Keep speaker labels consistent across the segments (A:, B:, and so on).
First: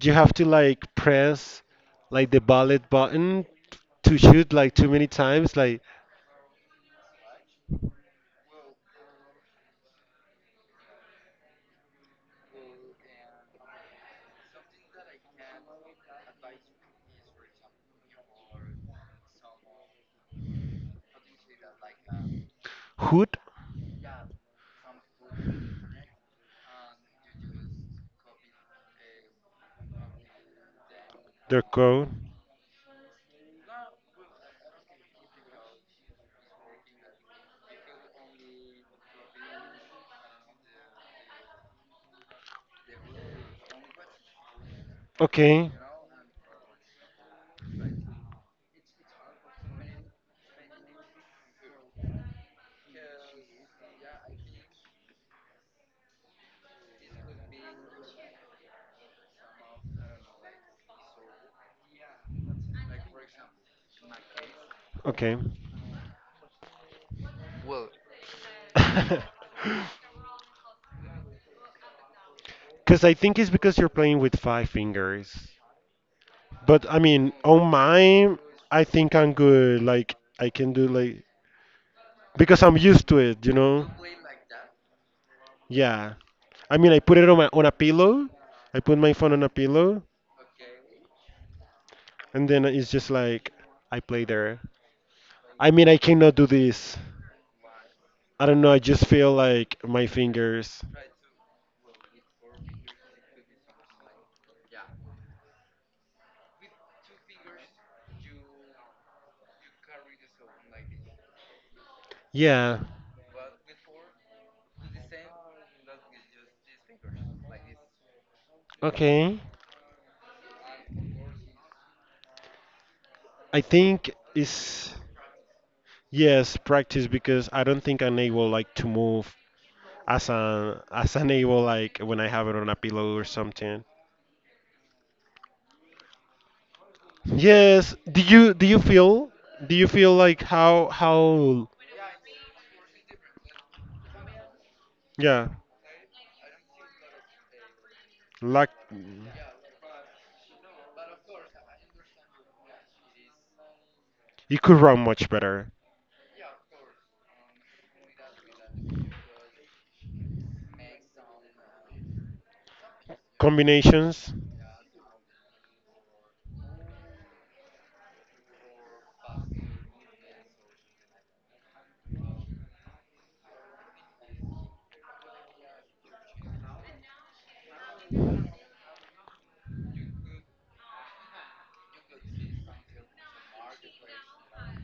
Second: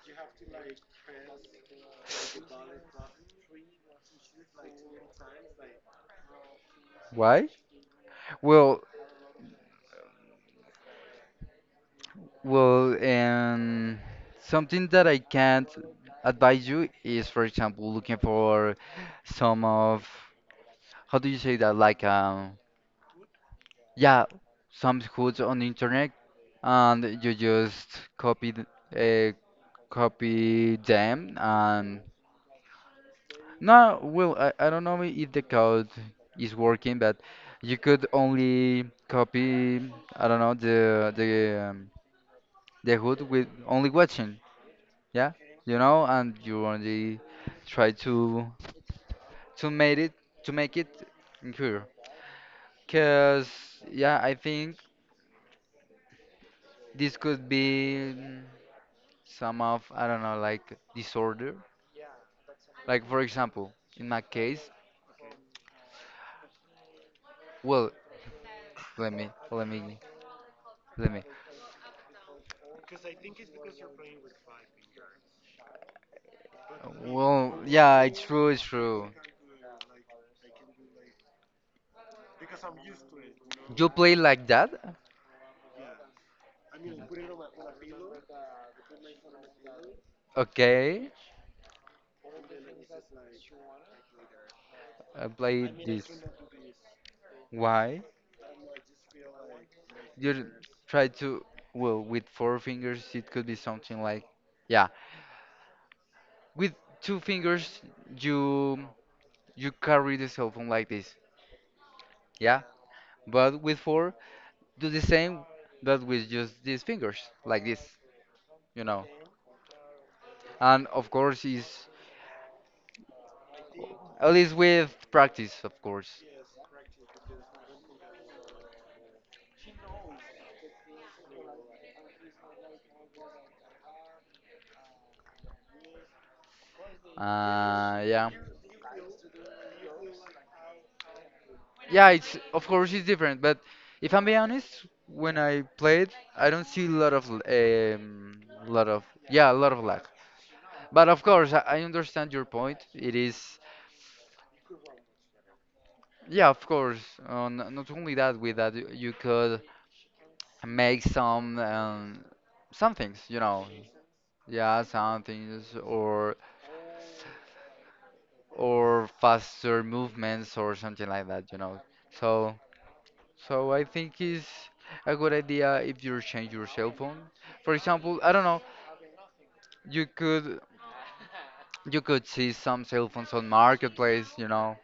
A: you have to like press like the ballot button to shoot like too many times, like
B: Why? Well, well, and something that I can't advise you is, for example, looking for some of, how do you say that? Like,
A: hoot
B: yeah, some hoods on the internet, and you just copy, th- uh, copy them,
A: their
B: and
A: code.
B: no, well, I don't know if the code is working, but you could only copy, I don't know, the hood with only watching. Yeah,
A: Okay,
B: you know, and you only try to make it to make it clear because yeah, I think this could be some of, I don't know, like disorder, like for example in my case.
A: okay.
B: Well, let me let me let me.
A: Because I think it's because you're playing with five fingers. But I mean,
B: Well,
A: on
B: yeah it's
A: mine,
B: true it's
A: I
B: true
A: think I'm good. Like I can do like because I'm used to it, you know.
B: you play like that.
A: Yeah. I mean, I put it on my on a pillow. I put my phone on a pillow.
B: Okay,
A: And then it's just like I play there.
B: I play
A: I mean, I
B: this.
A: cannot do this.
B: Why?
A: I don't know. I just feel like my
B: You
A: fingers.
B: try to, well with four fingers it could be something like, yeah, with two fingers, you you carry the cell phone like this. Yeah,
A: Yeah.
B: but with four, do the same but with just these fingers like this, you know.
A: Okay.
B: And of course is,
A: I think
B: at least
A: it's
B: with practice of course.
A: yes, practice because I don't think I'm able like to move as an able like when I have it on a pillow or something. Yes.
B: Uh,
A: Do
B: yeah.
A: you do you feel, do you feel like how
B: Yeah, it's of course it's different, but if I'm being honest, when
A: yeah,
B: I played I don't see a lot of um
A: lack,
B: lot of, yeah, a lot of lag. But of course, I understand your point. It is,
A: it could run much better.
B: yeah, of course. Not only that, with that, you could make some things, you know,
A: Combinations?
B: yeah, some things, or faster movements or something like that, you know. So so I think it's a good idea if you change your cell phone. For example, I don't know, you could you could see some cell phones on marketplace, you know,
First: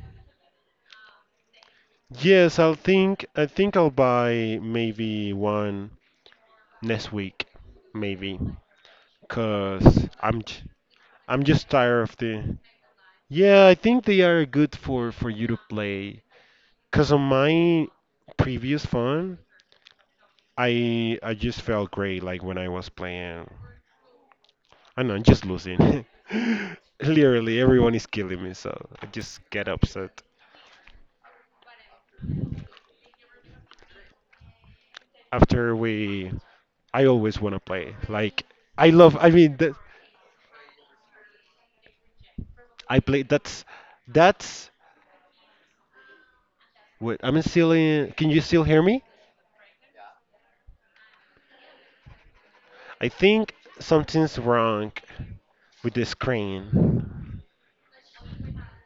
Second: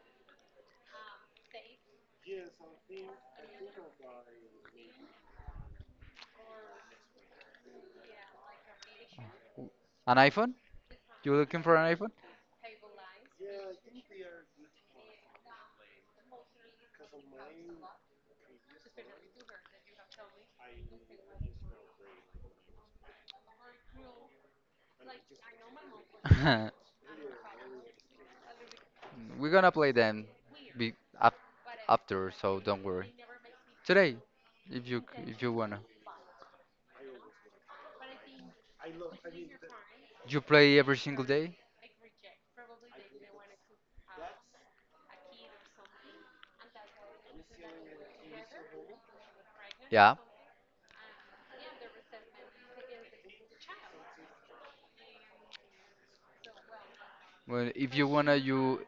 A: Yes, I'll think. I think I'll buy maybe one next week, maybe, cause
B: an
A: I'm
B: iPhone.
A: j-
B: You
A: I'm
B: looking
A: just
B: for an
A: tired of the. Yeah, I think they are good for you to play. Cause on my previous phone, I just felt great like when I was playing. I know, I'm just losing.
B: iPhone?
A: Literally, everyone is killing me, so I just
B: We're
A: get
B: gonna play
A: upset.
B: them be af after, so don't worry. Today, if you if you
A: After
B: wanna,
A: we, I always wanna play. Like I love. I mean, that
B: you play every single day.
A: I play. That's. Wait, I'm still in. Can you still hear me?
B: Yeah.
A: I think something's wrong with the screen.
B: Well, if you wanna, you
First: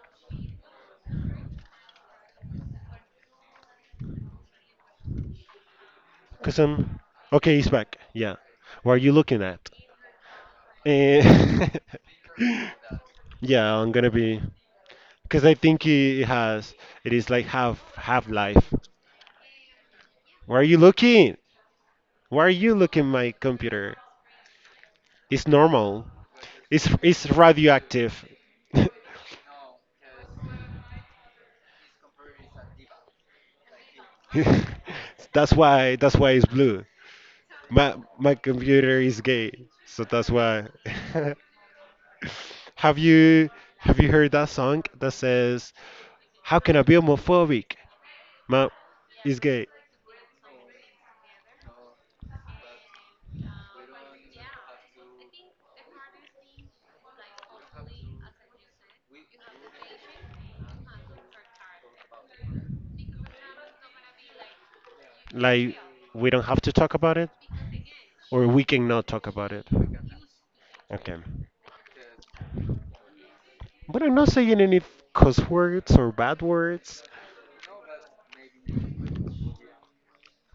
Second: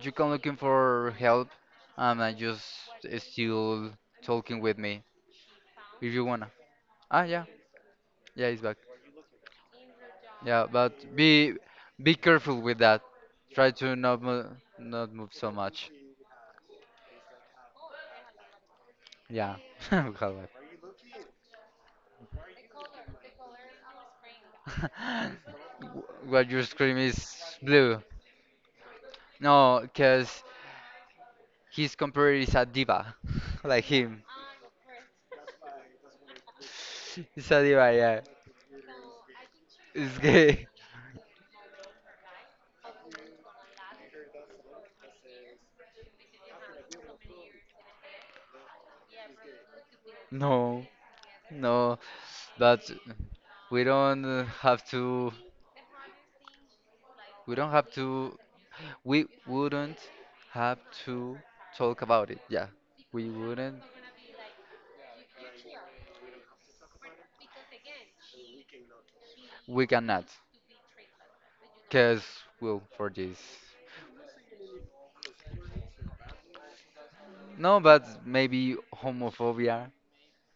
B: you come looking for help. And just still talking with me if you wanna.
A: Cause I'm.
B: Ah, yeah,
A: Okay, he's back. Yeah.
B: yeah, he's back.
A: What are you looking at?
B: Yeah, but
A: Eh,
B: be careful with that. Try
A: yeah, I'm
B: to
A: gonna be.
B: not move
A: Cause
B: so
A: I think
B: much.
A: it has. It is like half half life.
B: Yeah. Hello.
A: Where are you looking? Why are you looking my computer? It's normal.
B: What you
A: It's
B: scream
A: it's
B: is blue.
A: radioactive.
B: No, because his compared is a diva, like him.
A: That's why it's blue.
B: It's a diva,
A: My
B: yeah.
A: my computer is gay, so
B: It's
A: that's
B: gay.
A: why. Have you have you heard that song that says, "How can I be homophobic? My is gay."
B: No, no, but we don't have to. We don't have to. We wouldn't have to talk about it. Yeah, we wouldn't.
A: Like we don't have to talk about it, or we cannot talk about it.
B: We cannot,
A: Okay,
B: cause well, for this.
A: but I'm not saying any cuss words or bad words.
B: No, but maybe homophobia.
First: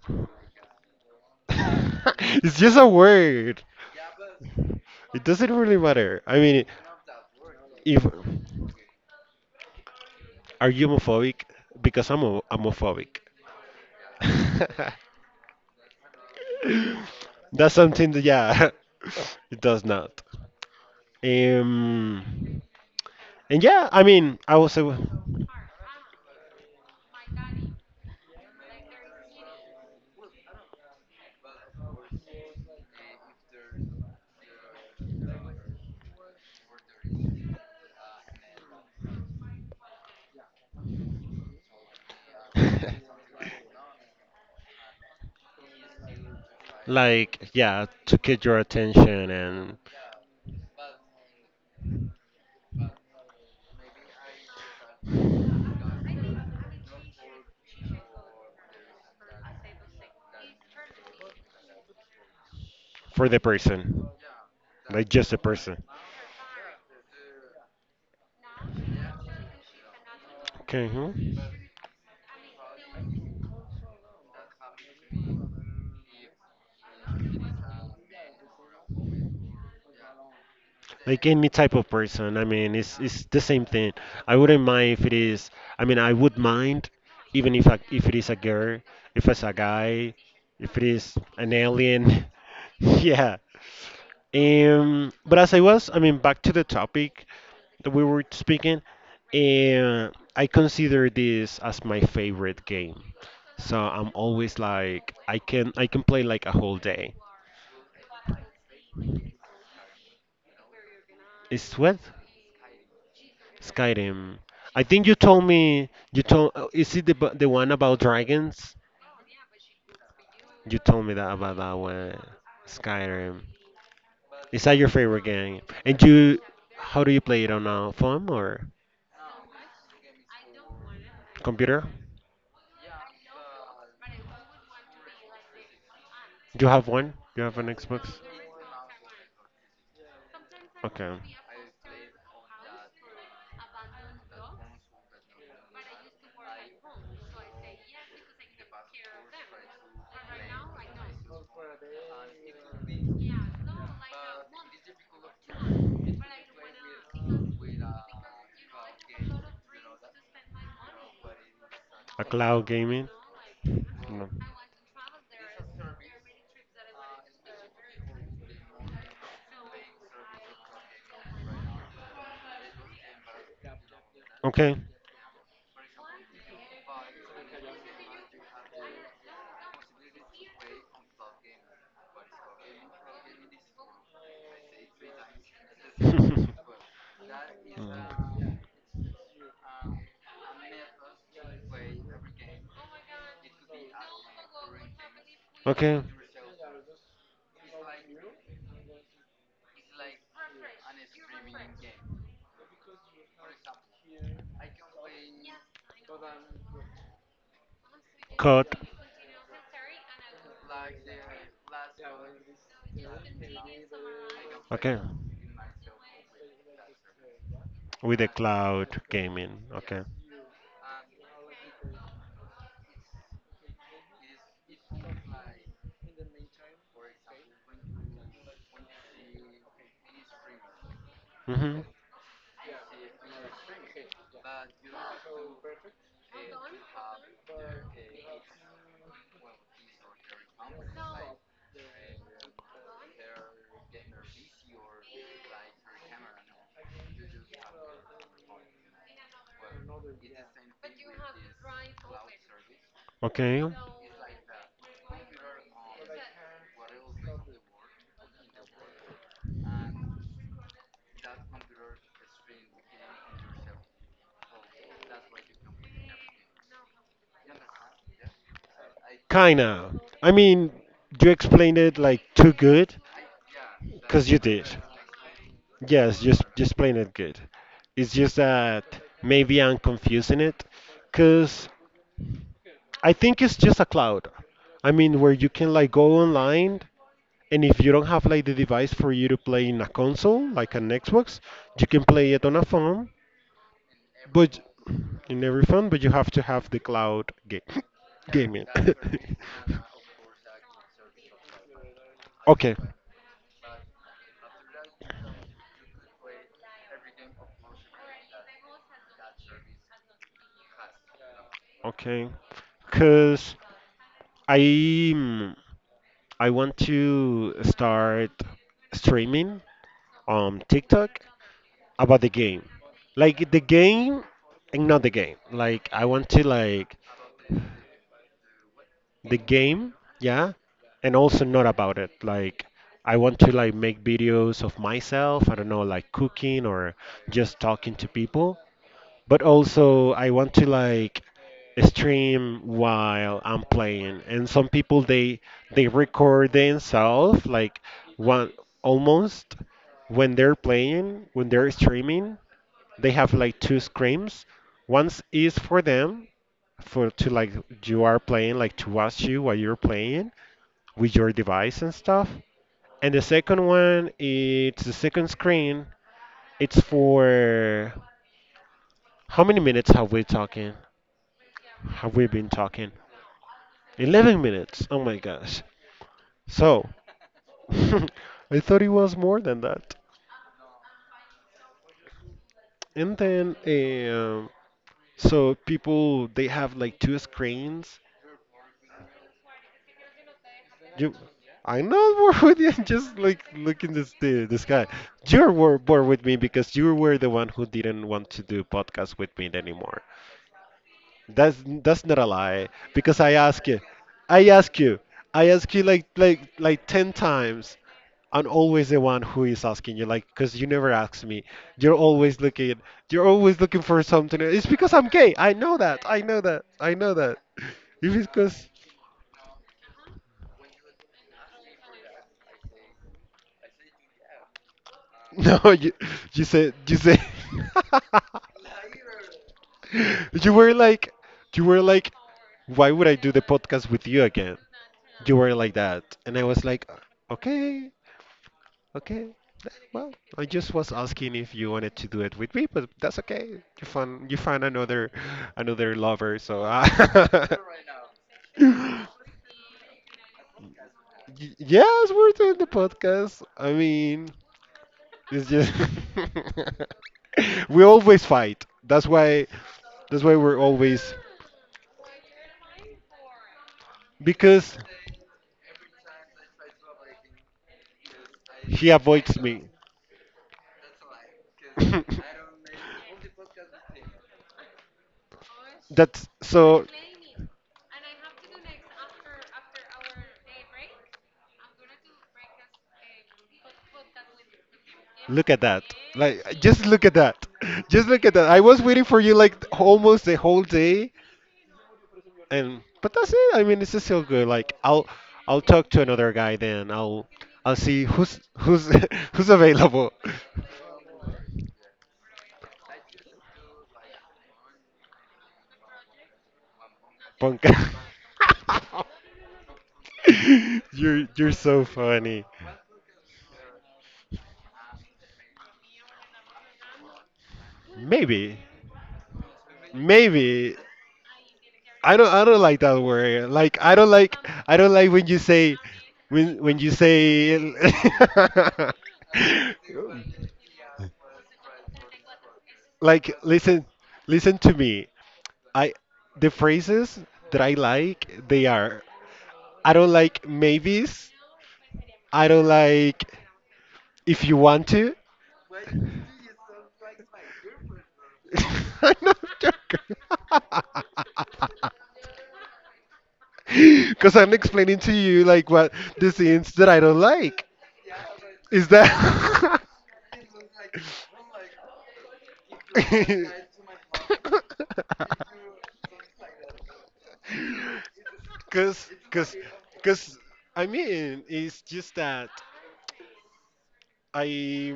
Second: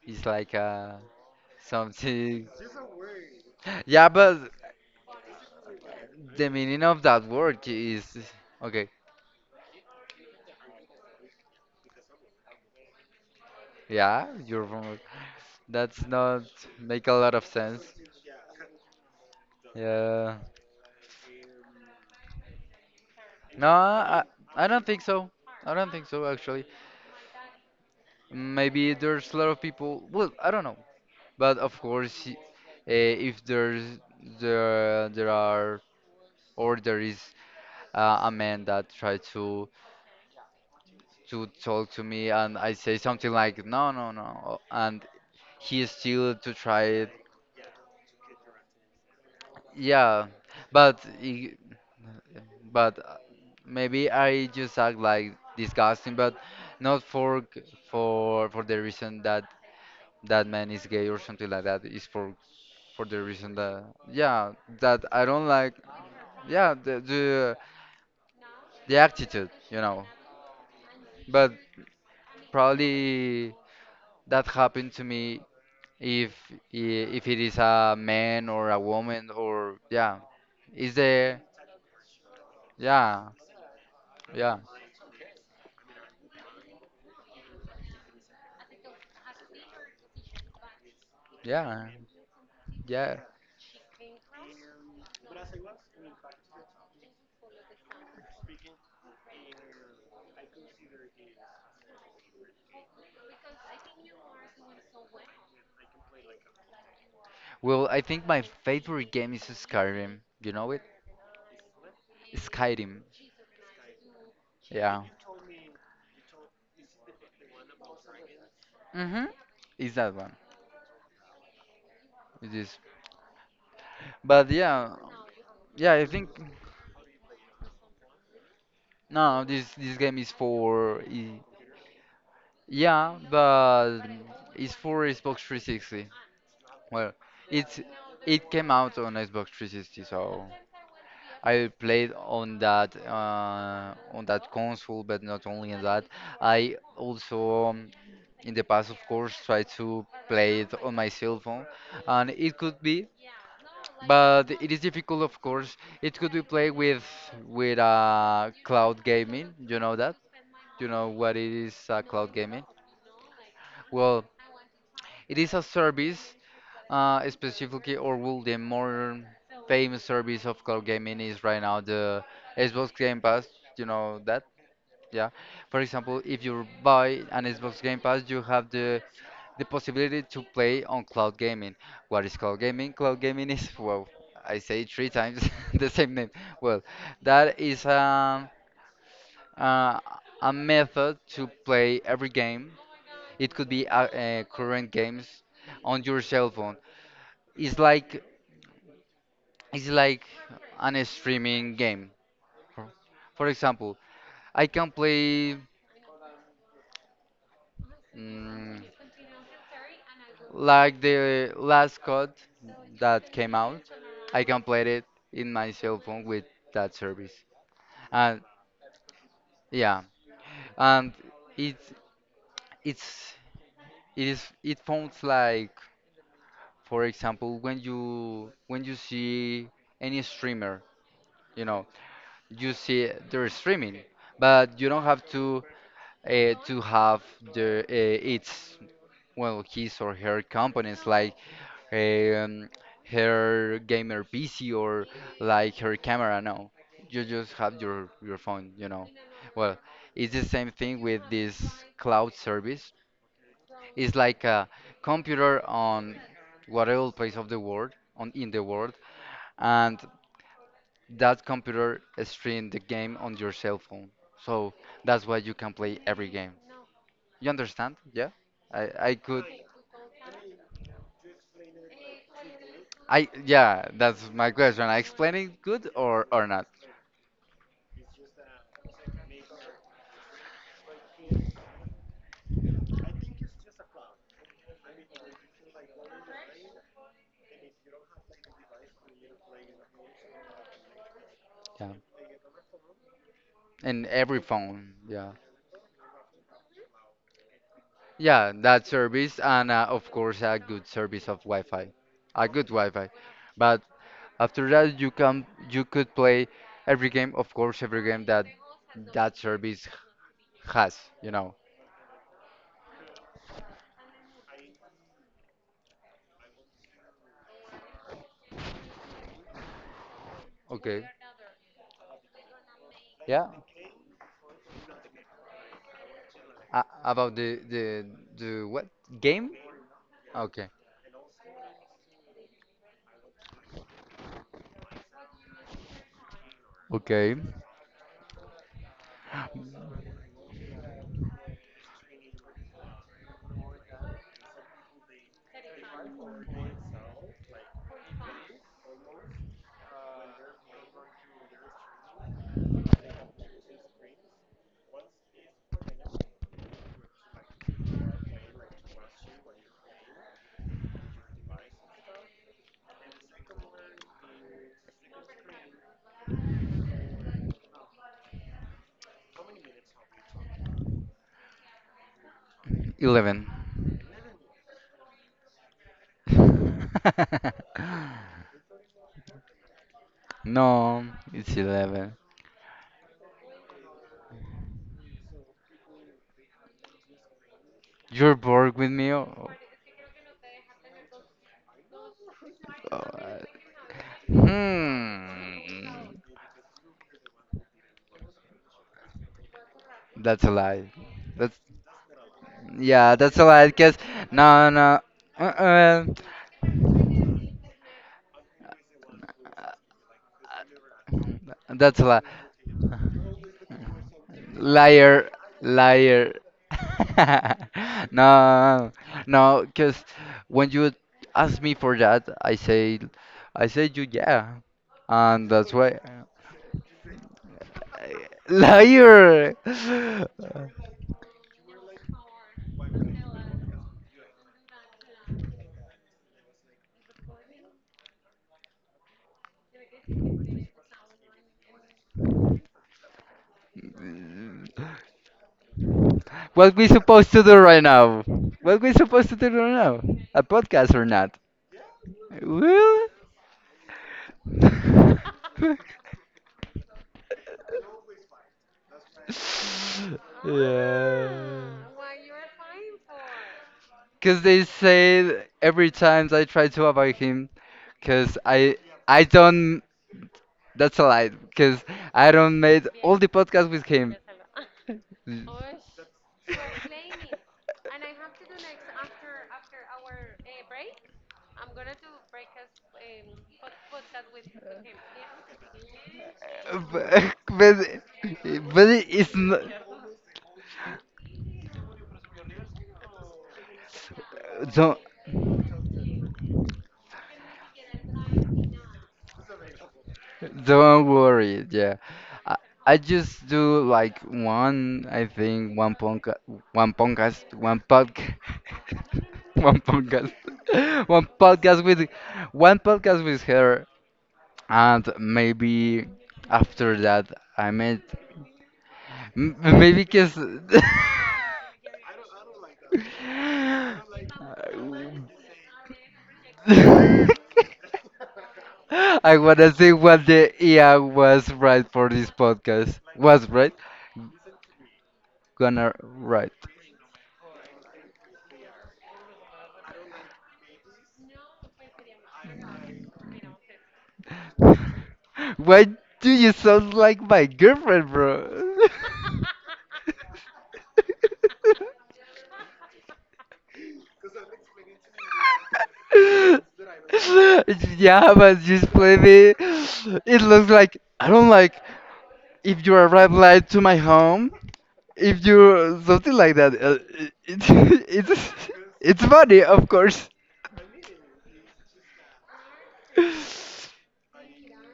B: It's like something.
A: It's just a word.
B: Yeah, but
A: It doesn't really matter. I
B: the
A: mean,
B: meaning of that word
A: if
B: is okay.
A: are you homophobic? Because I'm a, homophobic.
B: Yeah, you're from. That's not make a lot of
A: That's
B: sense.
A: something that yeah, it does not.
B: Yeah.
A: Um, and
B: No,
A: yeah, I
B: I
A: mean, I
B: I
A: was a.
B: don't think so. I don't think so actually. Maybe there's a lot of people. Well, I don't know. But of course, if there's there are or there is a man that tried to talk to me and I say something like no, no, no, and he is still to try it.
A: Like yeah, to get your attention and
B: Yeah, but but uh, maybe I just act like disgusting, but not for g- for the reason that that man is gay or something like that. It's for the
A: for the
B: reason that
A: person,
B: yeah that
A: like
B: I
A: just the
B: don't like,
A: person.
B: yeah, the attitude you know.
A: Okay. Hmm.
B: But probably that happened to me if if it is a man or a woman or yeah is
A: Like
B: there
A: any type of person, I mean it's
B: yeah.
A: the same thing. I
B: Yeah,
A: wouldn't mind if it is, I mean I would mind even if it is a girl, if it's a guy, if it is an
B: yeah,
A: alien.
B: yeah.
A: Yeah. But as I was, I mean, back to the topic that we were speaking, uh, I consider this as my favorite game, so I'm always like I can, I can play like a whole day.
B: Well, I think my favorite game is Skyrim. You know it?
A: It's what?
B: Skyrim.
A: Skyrim. I think
B: Yeah.
A: you told me, you told is it the the one about dragons?
B: Mm-hmm. It's that one.
A: You told me that about that one.
B: It is.
A: Skyrim.
B: But
A: Is that your
B: yeah,
A: favorite game?
B: yeah.
A: And
B: I think
A: you how do you play it on a phone or
B: no. This game is for
A: computer?
B: yeah, but it's for Xbox 360.
A: Do you have one?
B: Well,
A: You have an
B: it's
A: Xbox?
B: it came out on Xbox 360, so
A: Okay.
B: I played on that console, but not only on that. I also, in the past, of course, tried to play it on my cell phone, and it could be, but it is difficult, of course. It could be played with cloud gaming. You know that? You know what it is,
A: A
B: cloud
A: cloud
B: gaming?
A: gaming?
B: Well,
A: No.
B: it is a service specifically, or will the more famous service of cloud gaming is right now the Xbox Game Pass. You know that,
A: Okay.
B: yeah. For example, if you buy an Xbox Game Pass, you have the possibility to play on cloud gaming. What is cloud gaming? Cloud gaming is well, I say it three times the same name. Well, that is uh, a method to play every game. It could be current games
A: Okay,
B: on your cell phone. It's like It's like an streaming game. For for example, I can play
A: cut.
B: mm, like the last code that came out. I can play
A: Okay,
B: it in my cell phone with that service.
A: with the
B: And
A: cloud gaming. Okay.
B: yeah, and it's it's it is it sounds like, for example, when you see any streamer, you
A: hmm
B: know, you see they're streaming, but you don't have to, to have the its, well, his or her components like um, her gamer PC or like her camera. No, you just have your phone. You know, well, it's the same thing with this cloud service.
A: Okay.
B: It's like a computer on whatever place of the world on in the world, and that computer stream the game on your cell phone. So that's why you can play every game. You understand? Yeah. I could.
A: Kinda. I mean, you explained it like too good,
B: I yeah. That's
A: because you
B: my
A: did.
B: question. I explain it good
A: Yes,
B: or not?
A: just explain it good. It's just that maybe I'm confusing it, because I think it's just a cloud. I mean, where you can like go online, and if you don't have like the device for you to play in a console, like an Xbox, you
B: Yeah.
A: can play it on a phone,
B: In every
A: but
B: phone. Yeah.
A: in every phone, but you have to have the
B: Yeah.
A: gaming.
B: That service and of course a good service of Wi-Fi. A good
A: Okay,
B: Wi-Fi. But after that you could play every game. Of course every game that that service has. You know.
A: okay. Cause I mm, I want to start streaming on
B: Okay.
A: TikTok about the game,
B: Yeah.
A: like the game and not the game. Like I want to like
B: About the what
A: the
B: game?
A: game, yeah,
B: Okay.
A: and also not about it. Like I want to like make videos of myself, I don't know, like cooking or
B: Okay.
A: just talking to people, but also I want to like stream while I'm playing. And some people, they record themselves like one almost when they're playing, when they're streaming, they have like two screens. One is for them, for to like you are playing, like to watch you while you're playing with your device and stuff. And the second one, it's the second screen. It's for how many minutes have we talking? Have we been talking?
B: 11.
A: 11 minutes. Oh my gosh. So, I thought it was more than that.
B: No, it's 11.
A: And then, um, so people, they have like two screens.
B: You're bored with me? Oh,
A: You, I'm not bored with you. Just
B: uh,
A: like looking this, the sky. You were bored
B: hmm.
A: with me because you were the one who didn't want to do podcast with me anymore.
B: That's a lie. That's
A: That's not a lie,
B: yeah,
A: because I
B: that's a
A: ask
B: lie.
A: you,
B: Cause
A: I
B: no,
A: ask you,
B: no.
A: I ask you like
B: Uh-uh.
A: like ten times. I'm always the one who is asking you, like, because you never ask me. You're
B: That's a lie.
A: always looking, you're always looking for something. It's because I'm
B: Liar,
A: gay. I know that. I
B: liar.
A: know that. I know that. If it's because
B: No, no. Cause when you ask me for that, I say you yeah, and
A: no,
B: that's
A: you
B: why.
A: you say.
B: Liar!
A: You were like, you were like, why would I do the podcast with you again? You were like that, and I was like, okay, okay. Well, I just was asking if you wanted to do it with me, but that's okay. You found, you found another another lover, so
B: What we supposed to do right now? What we supposed to do right now? A podcast or not?
A: Y- yes, we're doing the
B: Well,
A: podcast. I mean. It's just we always fight. That's why we're always
B: yeah. Cause they
A: because
B: say every time I try to avoid him, cause
A: he
B: I
A: avoids me.
B: don't. That's a lie. Cause I don't made all the podcasts with him.
A: That's so. Look at that. Like, just look at
B: but
A: that.
B: but
A: Just look at that. I was
B: but
A: waiting for you
B: it's
A: like
B: not.
A: almost the whole day, and but that's it. I mean, it's just so good. Like,
B: Don't
A: I'll talk to another guy then. I'll see who's who's available.
B: don't worry. Yeah, I, I just do like one. I think one podcast, one podcast,
A: Ponca.
B: one podcast, one podcast,
A: You're
B: one
A: you're so
B: podcast with
A: funny.
B: her, and maybe after that I met
A: Maybe.
B: maybe because.
A: Maybe. I don't like that word. Like I don't like, I don't like when you say, when you say
B: I wanna see what the IA was right for this podcast.
A: like
B: Was right?
A: listen, listen to me. I
B: Gonna
A: the
B: write?
A: phrases that I like they are I don't like maybes. I don't like if you want to.
B: Why do you sound like my girlfriend, bro?
A: I'm not joking. Because I'm explaining to you like what the scenes that I don't like.
B: yeah, but just
A: Is
B: play me.
A: that?
B: It looks like I don't like if you arrive late to my home. If you something like that, it, it's
A: Cause,
B: it's
A: cause,
B: funny, of course.
A: cause. I mean, it's just that I,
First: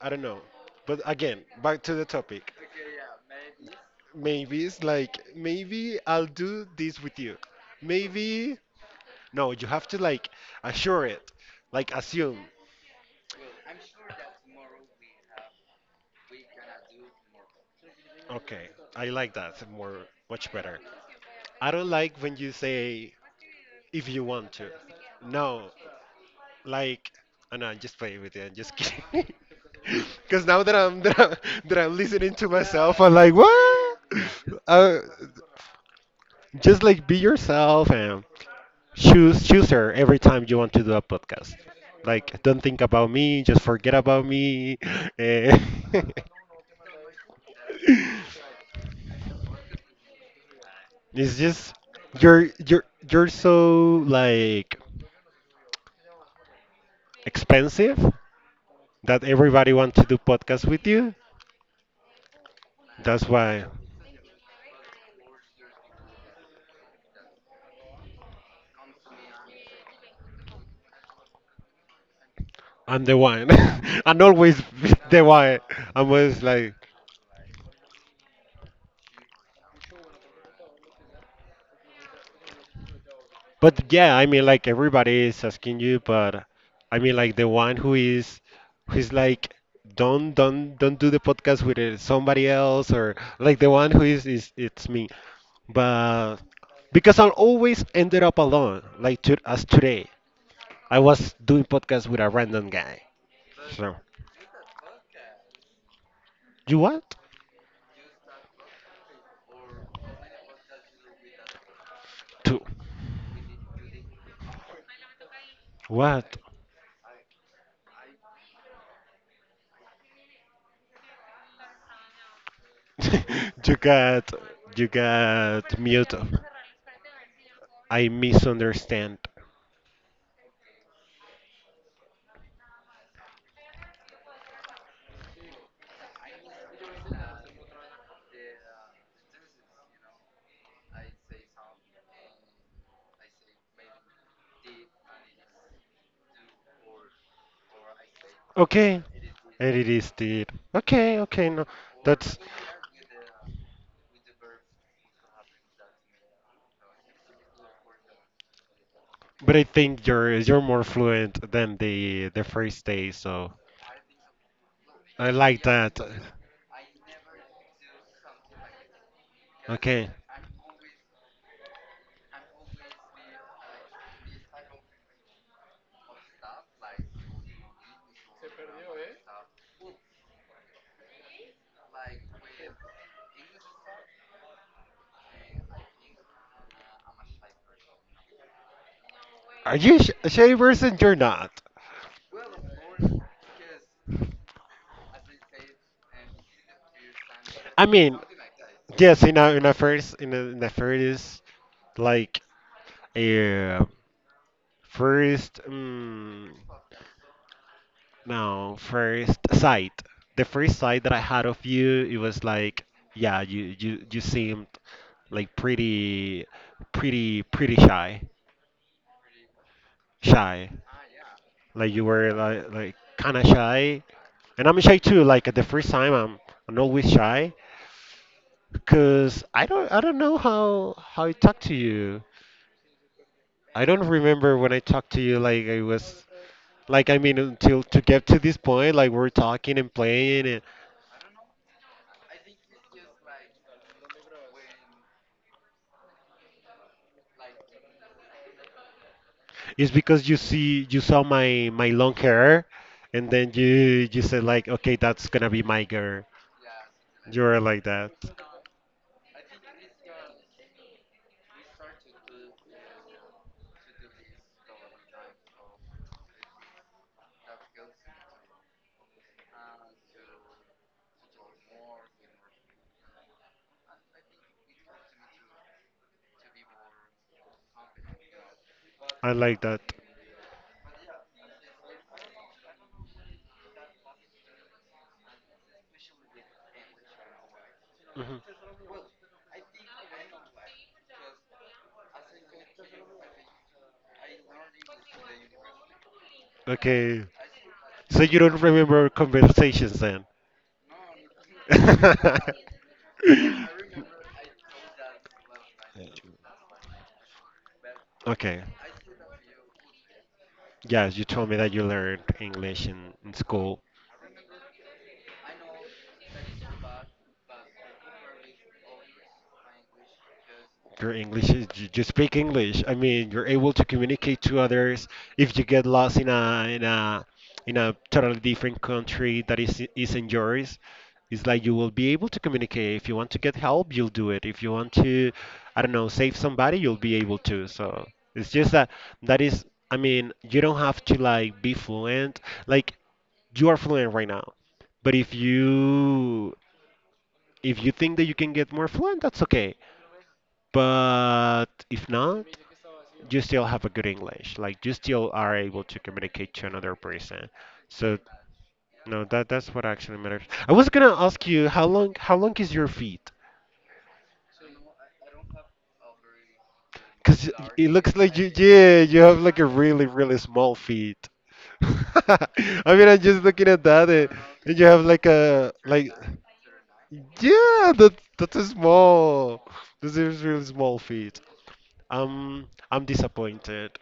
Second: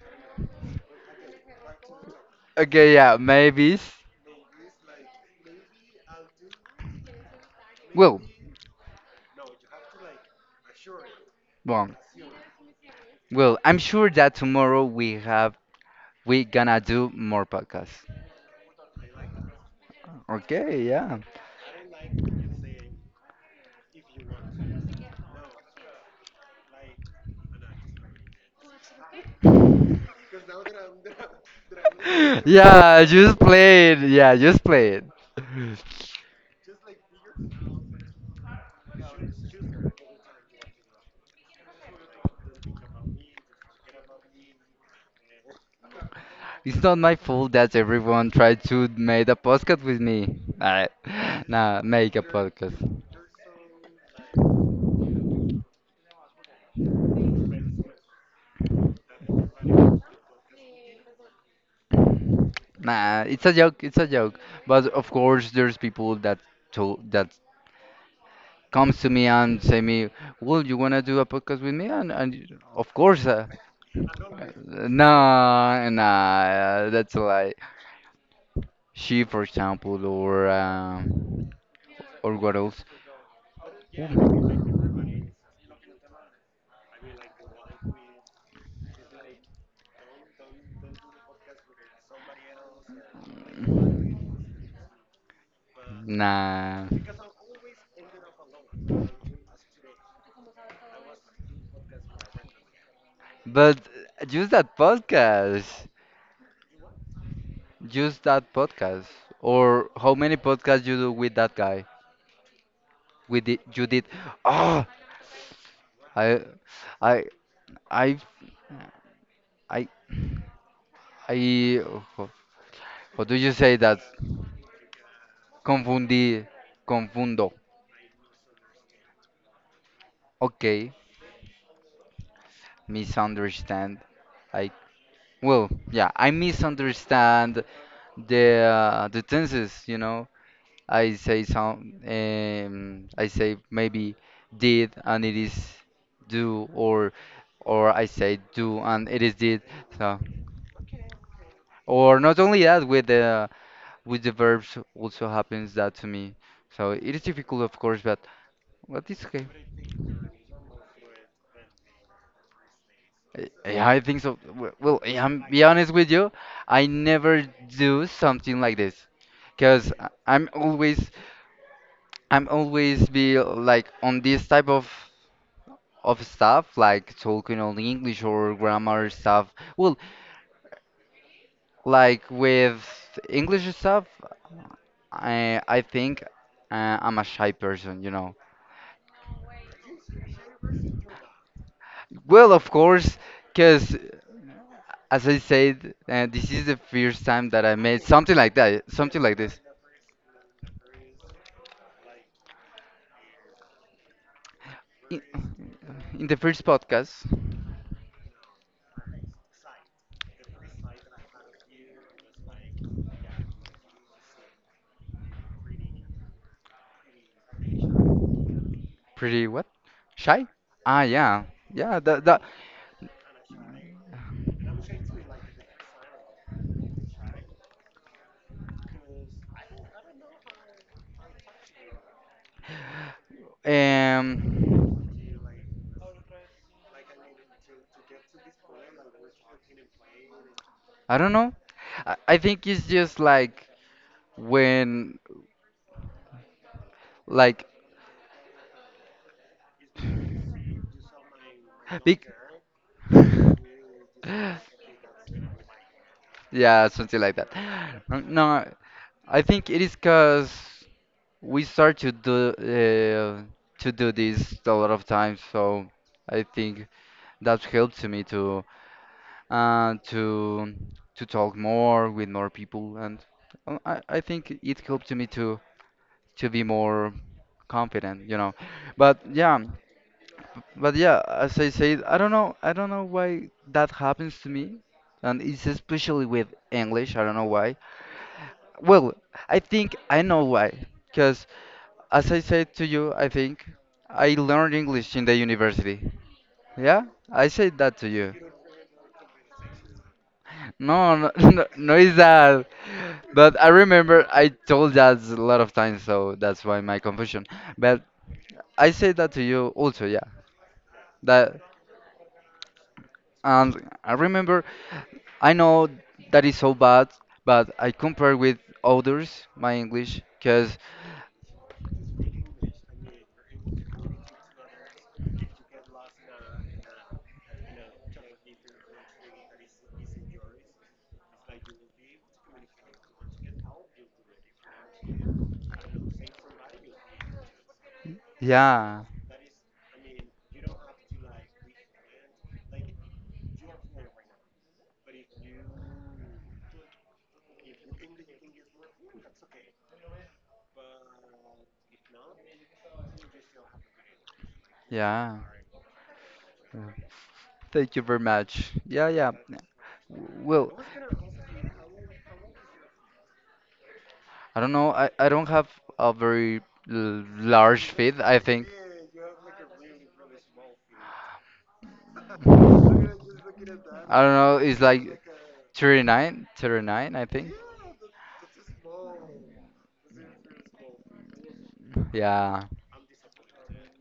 A: I don't know. But again, back to the topic.
B: Okay, yeah, maybe.
A: Maybe it's like maybe I'll do this with you.
B: Well,
A: Maybe no, you have to like assure it,
B: well,
A: like assume.
B: well. I'm sure that tomorrow we gonna do more podcasts.
A: Okay, I like that more, much better.
B: Okay, yeah.
A: I don't like when you say if you want to. No, like, oh no, just play with it. Just kidding. Because now that I'm, that I'm listening to myself,
B: Yeah,
A: I'm like,
B: just play
A: what?
B: it. Yeah, just play
A: Uh,
B: it.
A: just like be yourself and choose her every time you want to do a podcast. Like, don't think about me. Just forget about me. And
B: It's not my fault that everyone tried to make a podcast with me. Alright,
A: it's just
B: nah, make a
A: you're you're
B: podcast.
A: you're so like expensive that everybody wants to do podcasts with you.
B: Nah,
A: That's
B: it's a
A: why
B: joke. It's a joke. But of course, there's people that told that comes to me and say me, "Well, you wanna do a podcast with me?" And of
A: I'm the
B: course,
A: one. I'm always the one.
B: no,
A: I'm always like,
B: nah, that's a lie. She, for example, or what else?
A: but yeah, I mean like everybody is asking you, but I mean like the one who is, who's like, don't do the podcast with somebody else, or like the one who is it's me. But
B: Nah,
A: because I always ended up alone, like to, as today. I was doing podcast with a random guy.
B: but
A: So
B: just that podcast,
A: you what?
B: just that podcast, or how many podcasts you do with that guy?
A: Two.
B: With the, you did? Oh,
A: What?
B: I, I, I, I, I. How do you say
A: you
B: that?
A: got you got mute.
B: Confundí, confundo.
A: I misunderstand.
B: Ok. Misunderstand. I, well, yeah, I misunderstand the tenses. You know, I say some, I say maybe did and it is do, or I say do
A: Okay.
B: and it is did.
A: And it is
B: So,
A: the okay, okay, no.
B: or
A: That's
B: not only that, with the verbs also happens that to me. So it is difficult, of course, but it's okay.
A: but I think you're more fluent than the first day, so
B: Yeah, I think so. Well, yeah,
A: I
B: I'm
A: like
B: be honest
A: that.
B: with you, I never do something like this, cause
A: Okay.
B: I'm always be like on this type of stuff, like talking only English or grammar stuff. Well, like with English stuff, I think I'm a shy person, you know.
A: Are you a shy person? You're not.
B: Well, of course, cause as I said, this is the first time that I
A: I
B: made
A: mean,
B: something like that,
A: yes,
B: something like this.
A: in a first in a, in the first like a
B: in,
A: first
B: in the first podcast,
A: no, first sight. The first sight that I had of you, it was like yeah, you seemed like pretty pretty shy,
B: pretty what? Shy?
A: shy.
B: Ah, yeah,
A: Like
B: yeah.
A: you
B: That
A: were like kind of shy, and I'm shy too. Like at the first time, I'm always shy because I don't know how I talk to you. I don't remember when I
B: um,
A: talked to you. Like I was like I mean until to get to this point, like we're talking and playing, and
B: I don't know. I think it's just like when like
A: it's because you see you saw my long
B: big.
A: hair, and then you said like okay, that's gonna be my girl.
B: Yeah, something like
A: You
B: that.
A: were like that.
B: No, no, I think it is because we start to do this a lot of times, so I think that helps me to uh, to to talk more with more people, and I think it helps me to be more confident, you know. But
A: I
B: yeah,
A: like that.
B: but yeah, as I said, I don't know why that happens to me, and it's especially with English. I don't know why.
A: Mhm.
B: Well, I think I know why, because as I said to you, I think I learned English in the university. Yeah,
A: Okay,
B: I said that to
A: so
B: you.
A: you don't remember conversations then?
B: No, no, no, no, it's that. But I remember I told that a lot of times, so that's why my confusion. But
A: Okay.
B: I said that to you also, yeah.
A: Yes, you told me
B: That
A: that you learned English in school.
B: and I remember, I know that is so bad, but I compare with others my English, cause
A: Your English is you just speak English. I mean, you're able to communicate to others. If you get lost in a in a in a totally different country that is isn't yours, it's like you will be able to communicate. If you want to get help, you'll do it. If you want to, I don't know, save somebody, you'll be able to. So it's just that
B: yeah,
A: that is. I mean, you don't have to like be fluent. Like you are fluent right now, but if you think that you can get more fluent, that's okay. But if not, you still have a good English. Like you still
B: yeah.
A: are able to communicate to another person.
B: Thank you
A: So
B: very much. Yeah,
A: no,
B: yeah.
A: that's what actually matters. I
B: Well,
A: was gonna ask you how long is your feet?
B: I don't know. I don't have a very
A: Cause it
B: large
A: looks
B: feet,
A: like
B: I
A: you,
B: think.
A: yeah, you have like a really small feet. I mean I'm just looking at that,
B: I don't know.
A: and
B: It's
A: you have
B: like
A: like a like
B: 39, 39, I think.
A: yeah, that's a small, this is really small feet.
B: Yeah,
A: I'm disappointed.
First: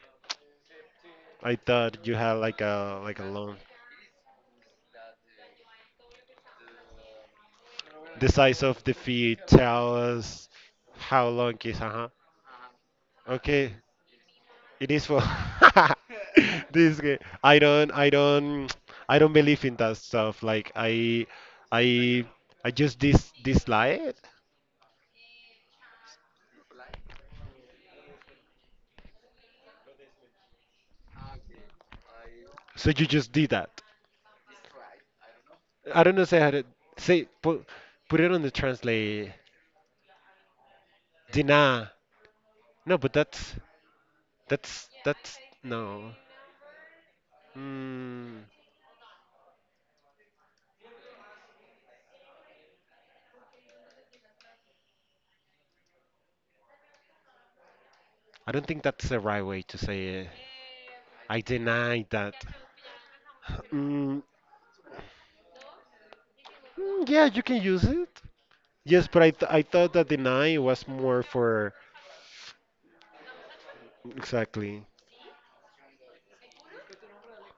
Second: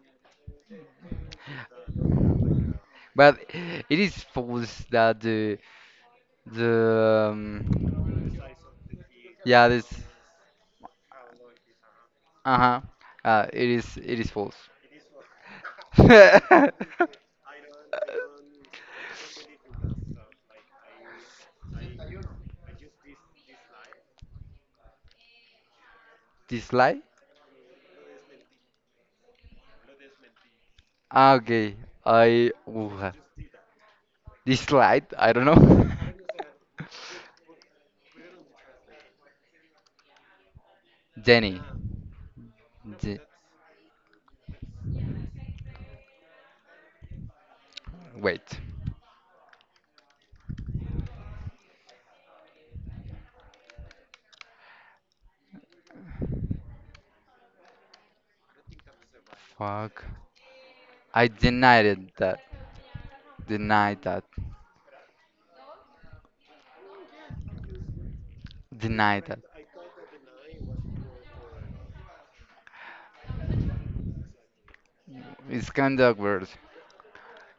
A: I thought you had like a
B: but
A: long.
B: it is false that the
A: The size of the feet
B: yeah this
A: tell us how long is. Uh huh.
B: uh-huh
A: Okay,
B: it is false.
A: it is for this game. I don't. I don't. I don't believe in that stuff. I, I just dislike it.
B: This light? Ah, okay. I ooh,
A: So you just did that.
B: this light. I don't know.
A: I don't know. Say how to Say. Put it on the translate.
B: Jenny.
A: Dina. No, but
B: Je-
A: that's no. Mm,
B: Wait.
A: I don't think that's the right way to
B: Fuck.
A: say it.
B: I
A: I
B: denied
A: denied
B: it
A: that.
B: that. Denied
A: Mm,
B: that.
A: yeah, you can use it. Yes,
B: Deny
A: but
B: that.
A: I thought that deny was more for exactly.
B: It's kind of weird.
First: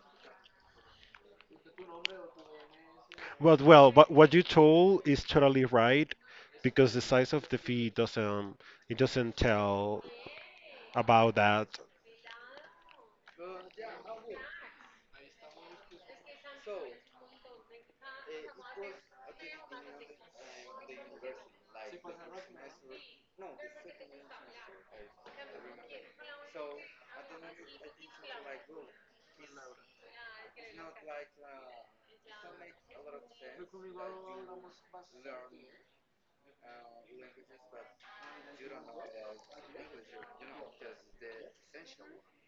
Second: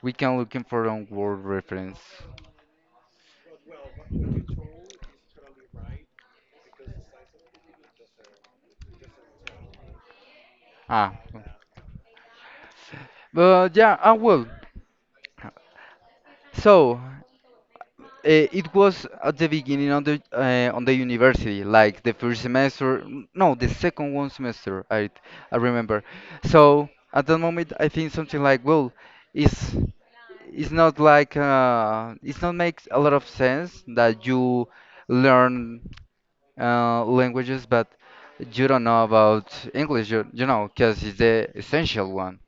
B: We can looking for a word reference.
A: But well, but what you told is totally right because the size of the fee doesn't, it doesn't tell
B: Ah,
A: about that.
B: but yeah, ah well. So it was at the beginning of the on the university, like the first semester. No, the second one semester. I remember. So at that moment, I think something like, well, it's it's not like it's not makes a lot of sense that you learn languages, but you don't know about English, you know, because it's the essential one.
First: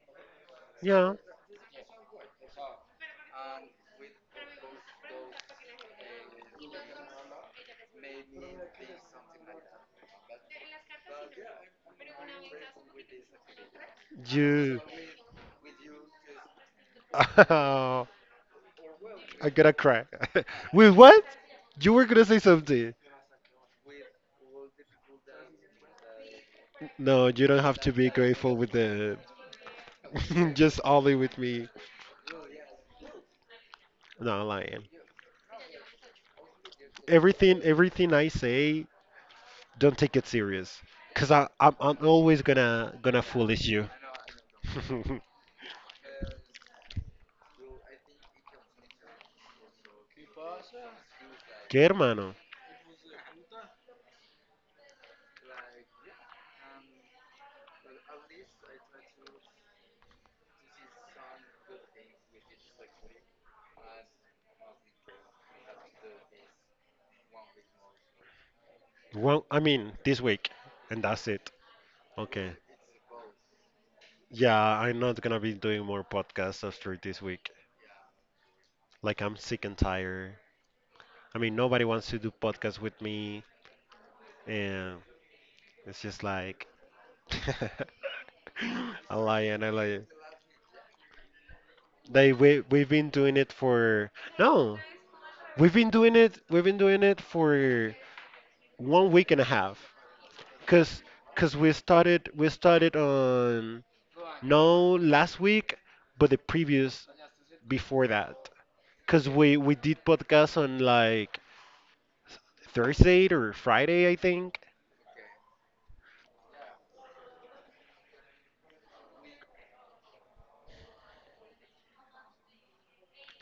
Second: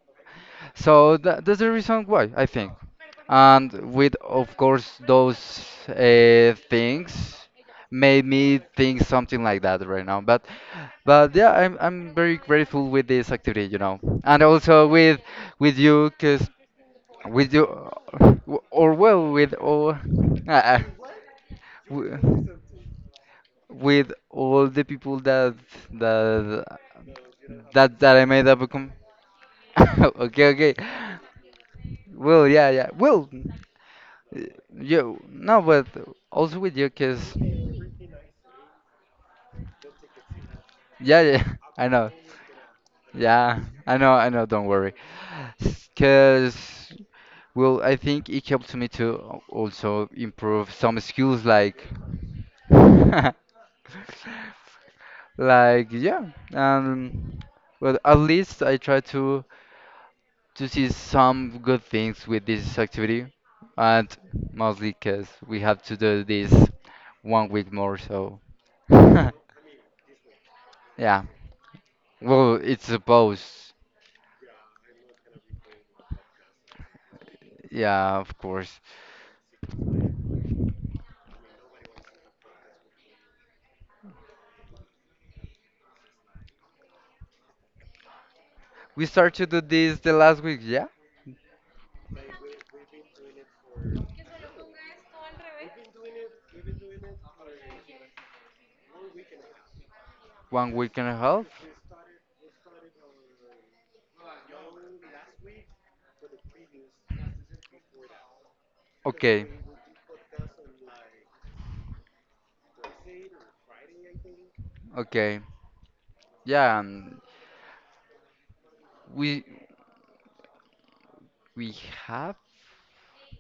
A: Yeah,
B: So that's the reason why, I think. And with, of course, those things made me think something like that right now. But yeah, I'm very grateful with this activity, you know, and
A: you.
B: also with you, cause with you,
A: Oh,
B: or well,
A: I'm
B: with
A: gonna
B: all.
A: cry. With what? You were gonna say
B: w-
A: something.
B: with all the people that that
A: No, you don't have to be
B: that I made
A: grateful
B: up a
A: with
B: com
A: the
B: okay, okay,
A: just only with me.
B: well, yeah, yeah, well, uh,
A: Not lying.
B: you no but also with you because
A: Everything I say, don't take it serious,
B: yeah,
A: cause
B: yeah, I
A: I'm
B: know,
A: always gonna
B: yeah,
A: foolish you.
B: I know, I know, don't worry because well I think it helped me to also improve some skills
A: ¿Qué
B: like
A: hermano?
B: like yeah, um well at least I try to see some good things with this activity, and mostly because we have to do this one week more, so yeah.
A: Well, I mean, this week, and that's it. Okay.
B: Well, it's supposed,
A: Yeah, I'm not gonna be doing more podcasts after this week.
B: yeah, of course.
A: Like, I'm sick and tired. I mean, nobody wants to do podcasts with me, and it's just like,
B: We start to do
A: a
B: this
A: lion.
B: the last week, yeah,
A: They we've been doing it for no, We've been doing it for 1 week and a half.
B: one week
A: Cause,
B: and a half.
A: 'Cause We started on no last week, but the previous before that. Cause
B: Okay,
A: we did podcast on like Thursday or Friday, I think.
B: okay, yeah. We we have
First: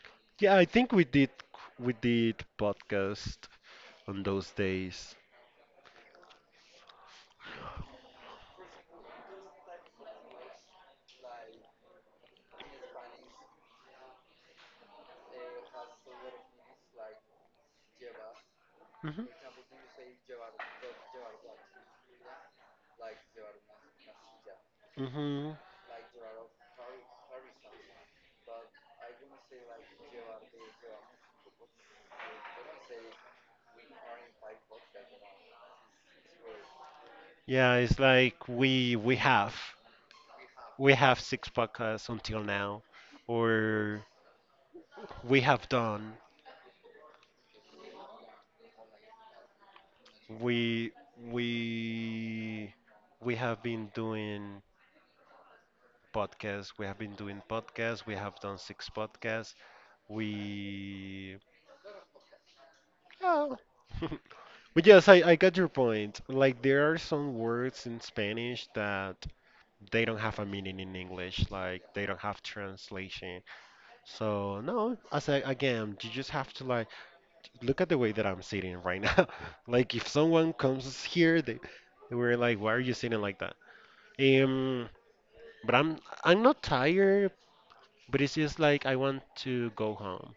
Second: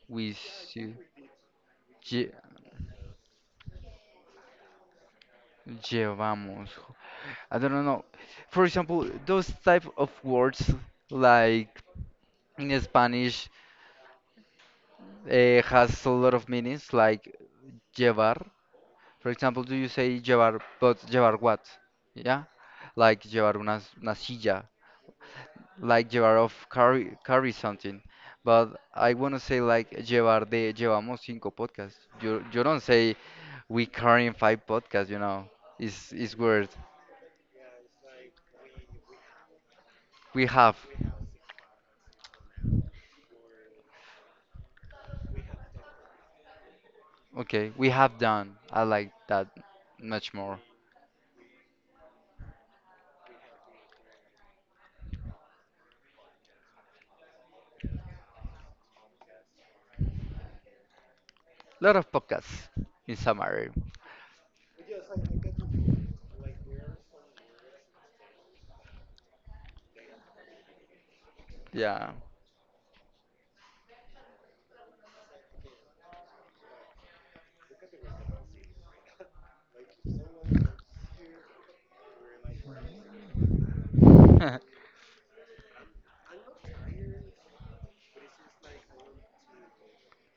B: we
A: Yeah, I think
B: should
A: we did. We
B: lle-
A: did podcast on those days.
B: llevamos. I don't know. For example, those type of words like in Spanish, has a lot of meanings, like llevar.
A: Hmm,
B: For example, do you say llevar, but llevar what? Yeah, like llevar una, una silla,
A: hmm.
B: like llevar of carry something. But I want to say like llevar de llevamos cinco podcasts. You don't say we carrying five podcasts. You know, it's weird.
A: Yeah, it's like we have.
B: We have.
A: We have six podcasts until now, or we have done.
B: Okay, we have done. I like that much more.
A: We we we have been doing podcasts. We have done six podcasts. We
B: Lot of podcasts in
A: oh.
B: summary.
A: But yes, I got your point. Like there are some words in Spanish that they don't have a meaning in English. Like they
B: Yeah.
A: don't have translation. So no, as I, again, you just have to like look at the way that I'm sitting right now. Like if someone comes here, they were like, "Why are you sitting like that?" Um, but I'm not tired, but it's just like I want to go home.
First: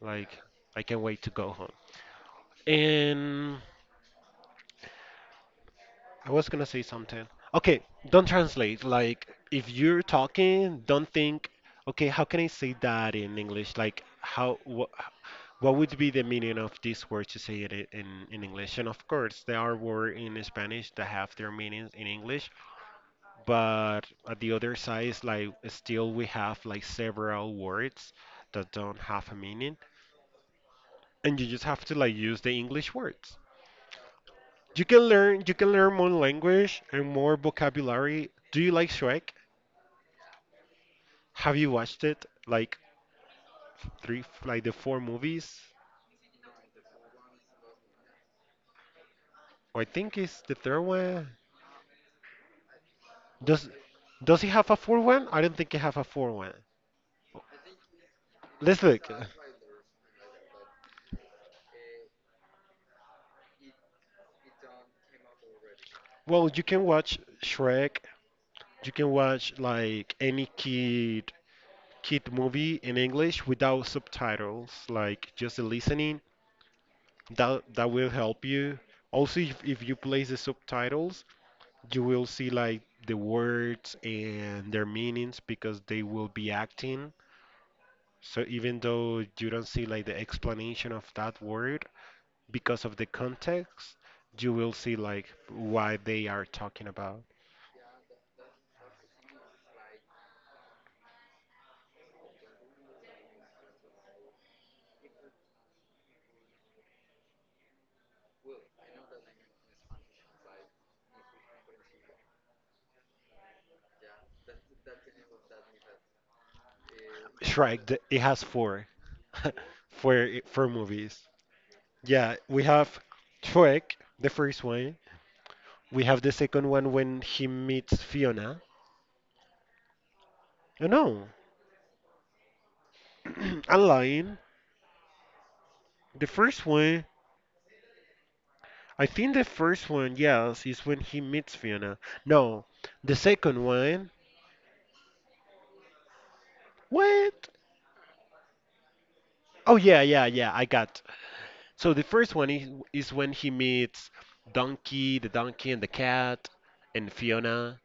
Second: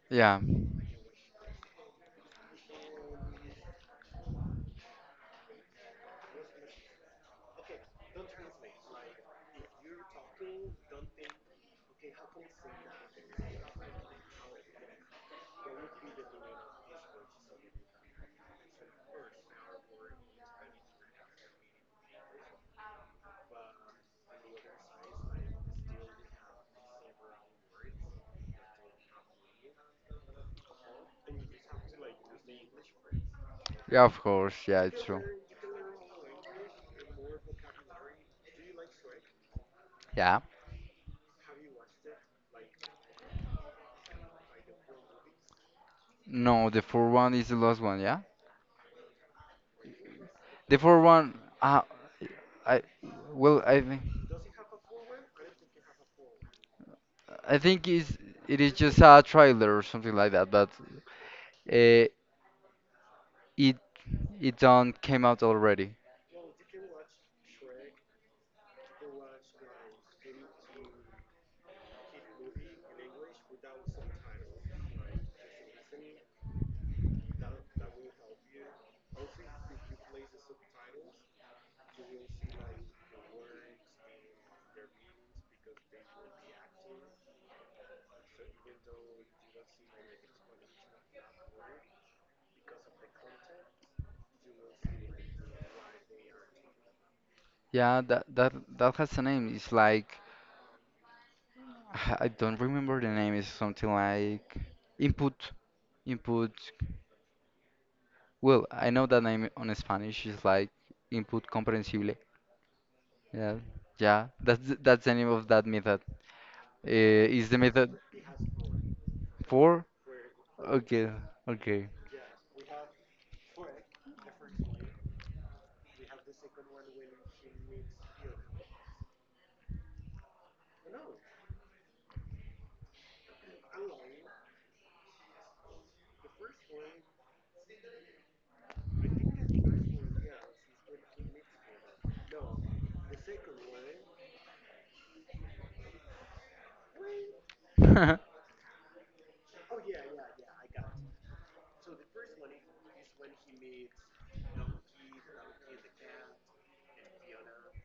A: Like
B: Yeah,
A: I can't wait to go home. And I was gonna say something. Okay, don't translate. Like if you're talking, don't think. Okay, how can I say that in English? Like how? What? What would be the meaning of this word to say it in English? And of course, there are words in Spanish that have their meanings in English, but at the other side is like still we have like several words that don't have a meaning, and you just have to like use the English words.
B: yeah, of course. Yeah, it's true.
A: You can learn more language and more vocabulary. Do you like Shrek?
B: Yeah.
A: Have you watched it? Like three, like the four movies?
B: No, the fourth one is the last one. Yeah.
A: Or I think it's the
B: The
A: third
B: fourth
A: one.
B: one. I well,
A: Does
B: I think
A: does he have a 4 one? I don't think he have a 4 one.
B: is it is
A: Let's
B: just
A: look.
B: a trailer or something like that, but uh, it it done came out already.
A: Well, you can watch Shrek. You can watch like any kid movie in English without subtitles, like just listening. That will help you. Also, if you place the subtitles, you will see like the words and their meanings because they will be acting. So even though you don't see like the explanation of that word, because of the context, you will see like why they are talking about
B: Yeah, that has a name. It's like I don't remember the name. It's something like input input. Well, I know that name on Spanish is like input comprensible. Yeah, yeah. That's that's the name of that method. Is the
A: Shrek.
B: method
A: It has four,
B: for?
A: four
B: Okay,
A: movies.
B: okay.
A: Yeah, we have Shrek, the first one. We have the second one when he meets Fiona. Oh no, I'm lying. The first one, I think the first one, yes, is when he meets Fiona. No, the second one. What? Oh, yeah. I got. So the first one is when he meets Donkey, the donkey and the cat, and Fiona.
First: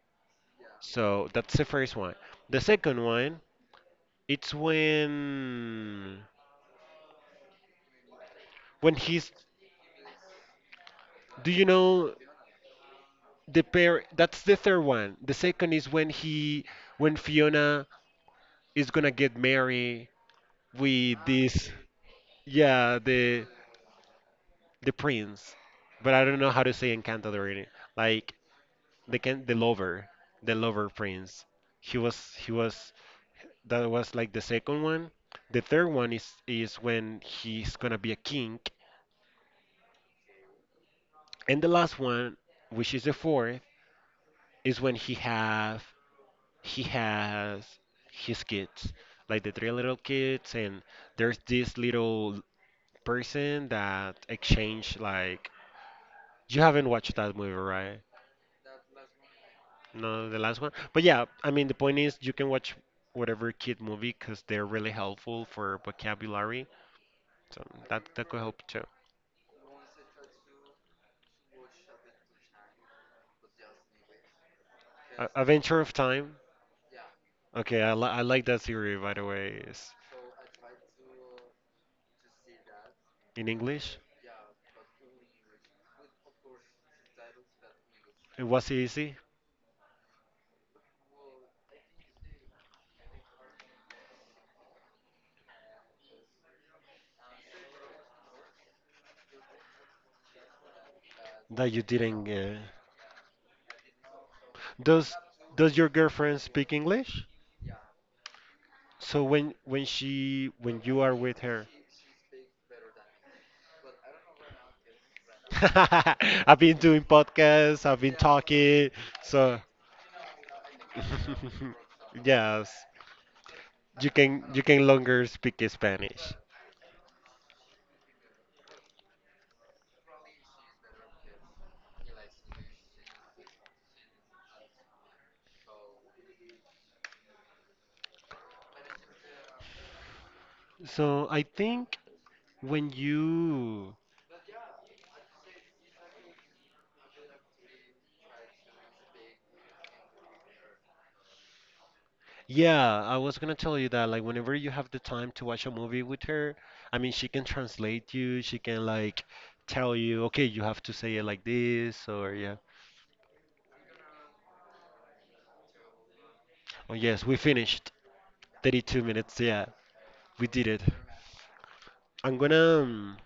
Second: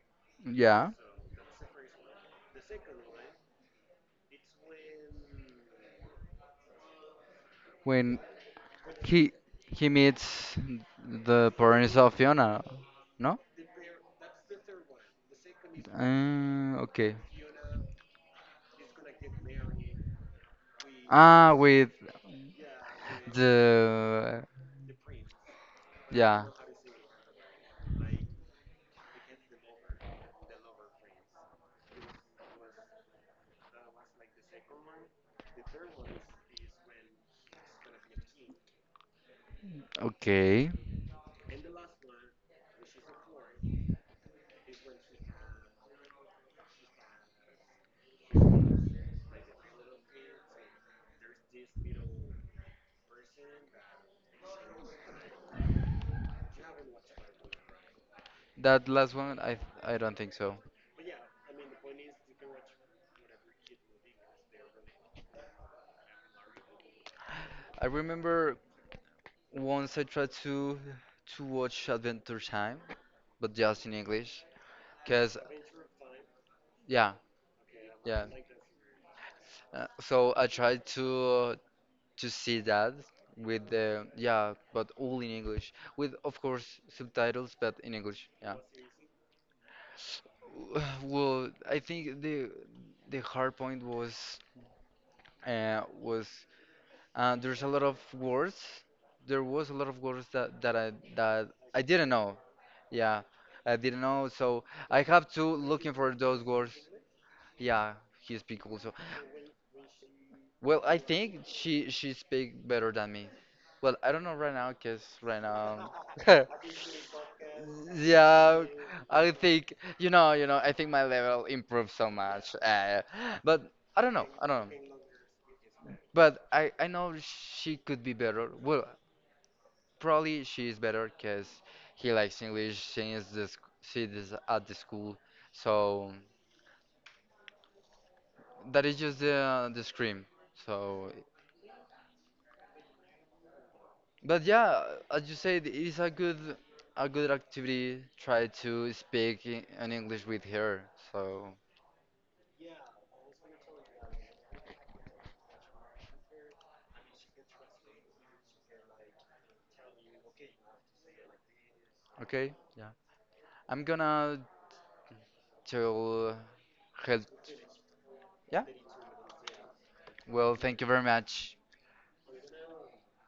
B: Yeah.
A: So that's the first one. The second one, it's when
B: When he
A: he's
B: he meets
A: do
B: the
A: you
B: parents
A: know
B: of Fiona, no?
A: the pair, that's the third one. The second is when he when
B: Okay.
A: Fiona is gonna get married with
B: Ah,
A: this,
B: with
A: yeah,
B: the
A: the prince. But I don't
B: yeah.
A: know how to say Encantador in it. Like the can the lover, the lover prince he was that was like the second one. The third one is when he's gonna be a king,
B: Okay.
A: and the last one, which is the fourth, is when he has his kids, like the three little kids, and there's this little person that exchange like, you haven't watched that movie, right?
B: That last one, I don't
A: No,
B: think
A: the
B: so.
A: last one. But yeah, I mean the point is you can watch whatever kid movie because they're really helpful for vocabulary, so
B: I
A: that that could
B: remember
A: help.
B: once I tried to watch Adventure Time, but just in English, cause
A: A Venture of Time.
B: yeah,
A: Okay, I
B: yeah.
A: like that theory, by the way. It's
B: So I tried to see that
A: in
B: with
A: English.
B: the yeah, but all in English, with of course subtitles, but in English,
A: It
B: yeah.
A: was easy
B: Well, I think the hard point was uh, was there's a lot of words. There was a lot of words that, that
A: that
B: I
A: you
B: didn't
A: didn't.
B: know. Yeah, I didn't know. So I
A: Does
B: have to
A: Does your
B: looking for
A: girlfriend
B: those words.
A: speak English?
B: Yeah, he speak also.
A: So when she when
B: Well, I
A: you are
B: think
A: with her,
B: she speak better than me. Well, I don't know right now, cause right now.
A: I've been doing podcasts. I've been
B: Yeah,
A: talking.
B: I
A: So
B: think you know, you know. I think my level improved so much.
A: yes,
B: But I don't know. I
A: you
B: don't know.
A: can longer speak Spanish.
B: But I know she could be better. Well, probably she is better because he likes English. She is the she is at the school, so that is just the scream. So,
A: So I think when you,
B: but yeah, as you said, it is a good activity. Try to speak in English with her. So
A: yeah, I was gonna tell you that like whenever you have the time to watch a movie with her, I mean she can translate you, she can like tell you, okay, you have to say it like this or
B: okay,
A: yeah.
B: yeah, I'm gonna tell
A: Oh
B: her.
A: yes, we finished.
B: Yeah,
A: 32 minutes, yeah. We
B: well,
A: did
B: thank
A: it.
B: you very much.
A: I'm gonna